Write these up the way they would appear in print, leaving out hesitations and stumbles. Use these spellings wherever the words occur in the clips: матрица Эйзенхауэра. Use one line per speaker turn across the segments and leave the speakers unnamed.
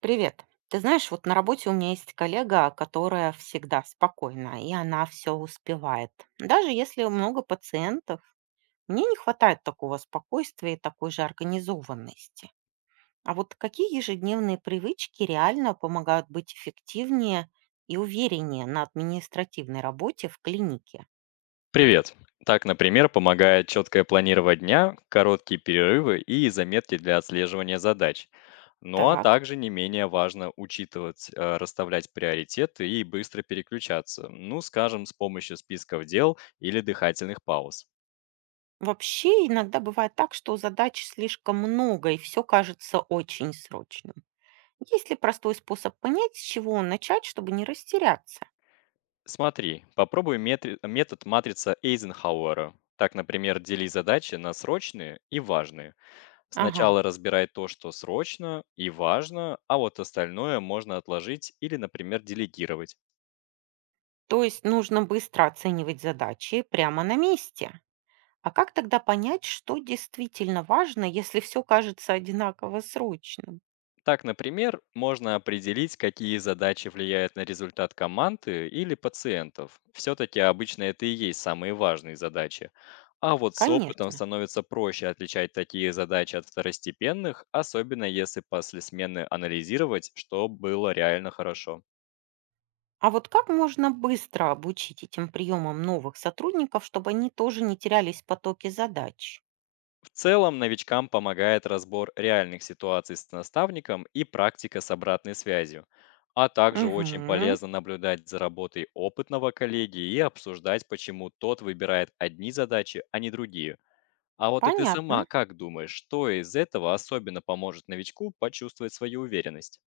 Привет. Ты знаешь, вот на работе у меня есть коллега, которая всегда спокойна, и она все успевает. Даже если много пациентов, мне не хватает такого спокойствия и такой же организованности. А вот какие ежедневные привычки реально помогают быть эффективнее и увереннее на административной работе в клинике?
Привет. Так, например, помогает четкое планирование дня, короткие перерывы и заметки для отслеживания задач. Ну а
Так.
также не менее важно учитывать, расставлять приоритеты и быстро переключаться. Ну, скажем, с помощью списков дел или дыхательных пауз.
Вообще иногда бывает так, что задач слишком много, и все кажется очень срочным. Есть ли простой способ понять, с чего начать, чтобы не растеряться?
Смотри, попробуй метод матрица Эйзенхауэра. Так, например, дели задачи на срочные и важные.
Ага.
Сначала разбирай то, что срочно и важно, а вот остальное можно отложить или, например, делегировать.
То есть нужно быстро оценивать задачи прямо на месте. А как тогда понять, что действительно важно, если все кажется одинаково срочным?
Так, например, можно определить, какие задачи влияют на результат команды или пациентов. Все-таки обычно это и есть самые важные задачи. А вот с опытом
Конечно.
становится проще отличать такие задачи от второстепенных, особенно если после смены анализировать, что было реально хорошо.
А вот как можно быстро обучить этим приемам новых сотрудников, чтобы они тоже не терялись в потоке задач?
В целом, новичкам помогает разбор реальных ситуаций с наставником и практика с обратной связью. А также очень
Угу,
полезно наблюдать за работой опытного коллеги и обсуждать, почему тот выбирает одни задачи, а не другие. А вот и ты сама
понятно.
как думаешь, что из этого особенно поможет новичку почувствовать свою уверенность?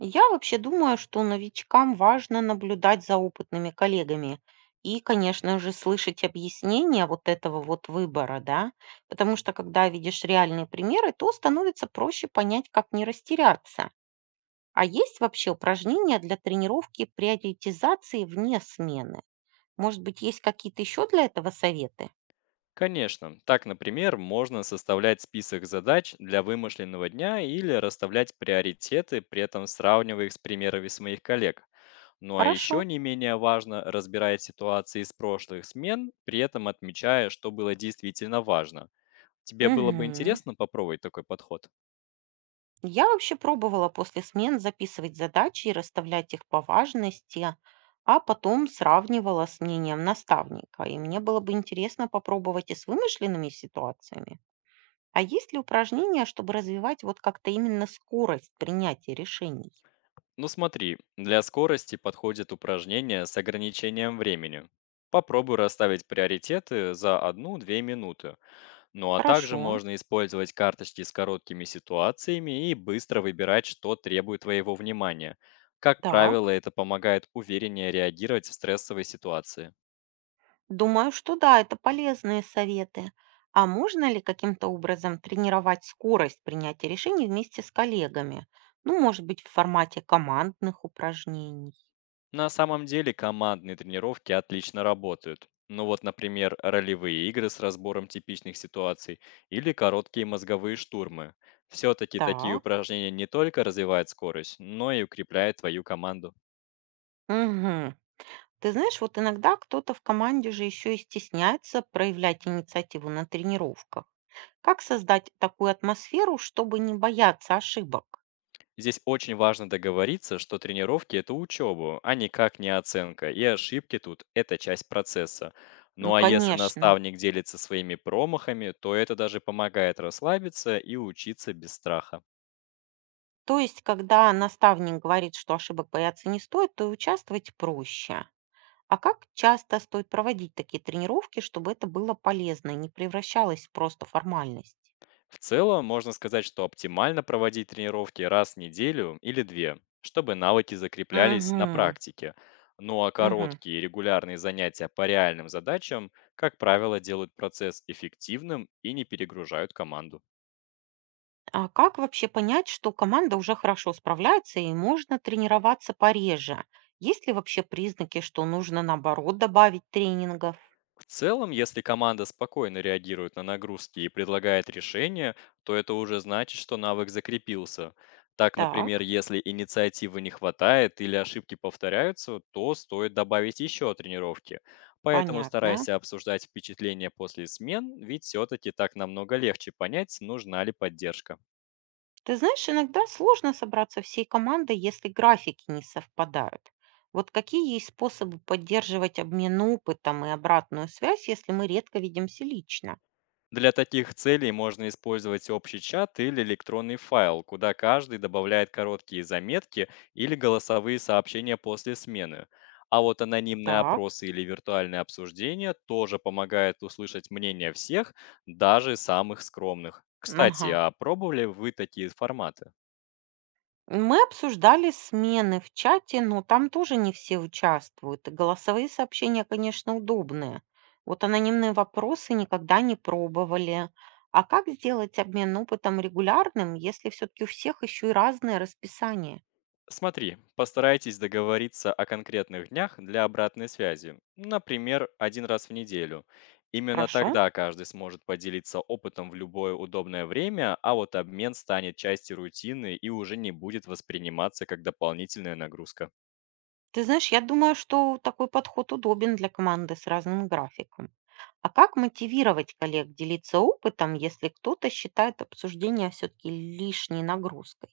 Я вообще думаю, что новичкам важно наблюдать за опытными коллегами и, конечно же, слышать объяснения вот этого вот выбора, да, потому что когда видишь реальные примеры, то становится проще понять, как не растеряться. А есть вообще упражнения для тренировки приоритизации вне смены? Может быть, есть какие-то еще для этого советы?
Конечно. Так, например, можно составлять список задач для вымышленного дня или расставлять приоритеты, при этом сравнивая их с примерами своих коллег. Ну а
Хорошо.
еще не менее важно, разбирать ситуации из прошлых смен, при этом отмечая, что было действительно важно. Тебе было бы
Мгм.
интересно попробовать такой подход?
Я вообще пробовала после смен записывать задачи и расставлять их по важности, а потом сравнивала с мнением наставника. И мне было бы интересно попробовать и с вымышленными ситуациями. А есть ли упражнения, чтобы развивать вот как-то именно скорость принятия решений?
Ну смотри, для скорости подходит упражнение с ограничением времени. Попробуй расставить приоритеты за одну-две минуты. Ну а также
Хорошо,
можно использовать карточки с короткими ситуациями и быстро выбирать, что требует твоего внимания. Как правило,
так.
это помогает увереннее реагировать в стрессовой ситуации.
Думаю, что да, это полезные советы. А можно ли каким-то образом тренировать скорость принятия решений вместе с коллегами? Ну, может быть, в формате командных упражнений?
На самом деле командные тренировки отлично работают. Ну вот, например, ролевые игры с разбором типичных ситуаций или короткие мозговые штурмы. Все-таки такие
Так.
упражнения не только развивают скорость, но и укрепляют твою команду.
Мгм. Ты знаешь, вот иногда кто-то в команде же еще и стесняется проявлять инициативу на тренировках. Как создать такую атмосферу, чтобы не бояться ошибок?
Здесь очень важно договориться, что тренировки– это учеба, а никак не оценка, и ошибки тут– это часть процесса.
Ну,
Ну а если
конечно.
наставник делится своими промахами, то это даже помогает расслабиться и учиться без страха.
То есть, когда наставник говорит, что ошибок бояться не стоит, то и участвовать проще. А как часто стоит проводить такие тренировки, чтобы это было полезно и не превращалось в просто формальность?
В целом, можно сказать, что оптимально проводить тренировки раз в неделю или две, чтобы навыки закреплялись на
Угу,
практике. Ну а
угу.
короткие регулярные занятия по реальным задачам, как правило, делают процесс эффективным и не перегружают команду.
А как вообще понять, что команда уже хорошо справляется и можно тренироваться пореже? Есть ли вообще признаки, что нужно наоборот добавить тренингов?
В целом, если команда спокойно реагирует на нагрузки и предлагает решения, то это уже значит, что навык закрепился. Так, например,
Так,
если инициативы не хватает или ошибки повторяются, то стоит добавить еще тренировки. Поэтому
понятно.
старайся обсуждать впечатления после смен, ведь все-таки так намного легче понять, нужна ли поддержка.
Ты знаешь, иногда сложно собраться всей командой, если графики не совпадают. Вот какие есть способы поддерживать обмен опытом и обратную связь, если мы редко видимся лично?
Для таких целей можно использовать общий чат или электронный файл, куда каждый добавляет короткие заметки или голосовые сообщения после смены. А вот анонимные
Так,
опросы или виртуальные обсуждения тоже помогают услышать мнение всех, даже самых скромных. Кстати,
ага.
а пробовали вы такие форматы?
Мы обсуждали смены в чате, но там тоже не все участвуют. И голосовые сообщения, конечно, удобные. Вот анонимные вопросы никогда не пробовали. А как сделать обмен опытом регулярным, если все-таки у всех еще и разное расписание?
Смотри, постарайтесь договориться о конкретных днях для обратной связи, например, один раз в неделю. Именно
Хорошо.
тогда каждый сможет поделиться опытом в любое удобное время, а вот обмен станет частью рутины и уже не будет восприниматься как дополнительная нагрузка.
Ты знаешь, я думаю, что такой подход удобен для команды с разным графиком. А как мотивировать коллег делиться опытом, если кто-то считает обсуждение все-таки лишней нагрузкой?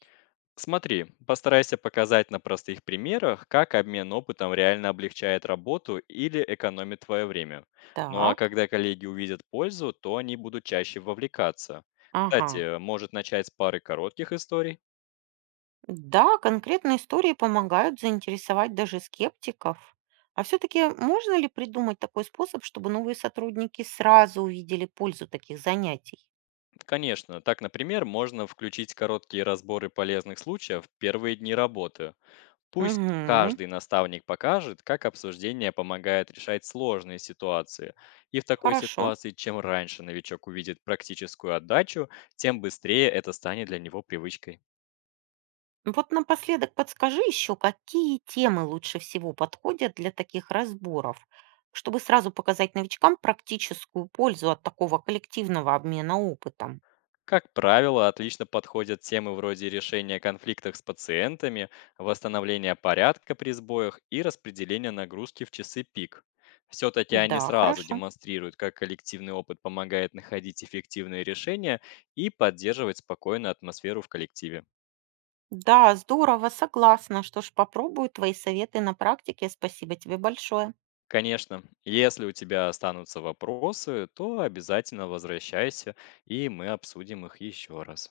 Смотри, постарайся показать на простых примерах, как обмен опытом реально облегчает работу или экономит твое время. Ну а
Так,
когда коллеги увидят пользу, то они будут чаще вовлекаться.
ага.
Кстати, может начать с пары коротких историй?
Да, конкретные истории помогают заинтересовать даже скептиков. А все-таки можно ли придумать такой способ, чтобы новые сотрудники сразу увидели пользу таких занятий?
Конечно, так, например, можно включить короткие разборы полезных случаев в первые дни работы. Пусть
Угу,
каждый наставник покажет, как обсуждение помогает решать сложные ситуации. И в такой
хорошо.
ситуации, чем раньше новичок увидит практическую отдачу, тем быстрее это станет для него привычкой.
Вот напоследок подскажи еще, какие темы лучше всего подходят для таких разборов, чтобы сразу показать новичкам практическую пользу от такого коллективного обмена опытом.
Как правило, отлично подходят темы вроде решения конфликтов с пациентами, восстановления порядка при сбоях и распределения нагрузки в часы пик. Все-таки они
Да,
сразу
хорошо.
демонстрируют, как коллективный опыт помогает находить эффективные решения и поддерживать спокойную атмосферу в коллективе.
Да, здорово, согласна. Что ж, попробую твои советы на практике. Спасибо тебе большое.
Конечно, если у тебя останутся вопросы, то обязательно возвращайся, и мы обсудим их еще раз.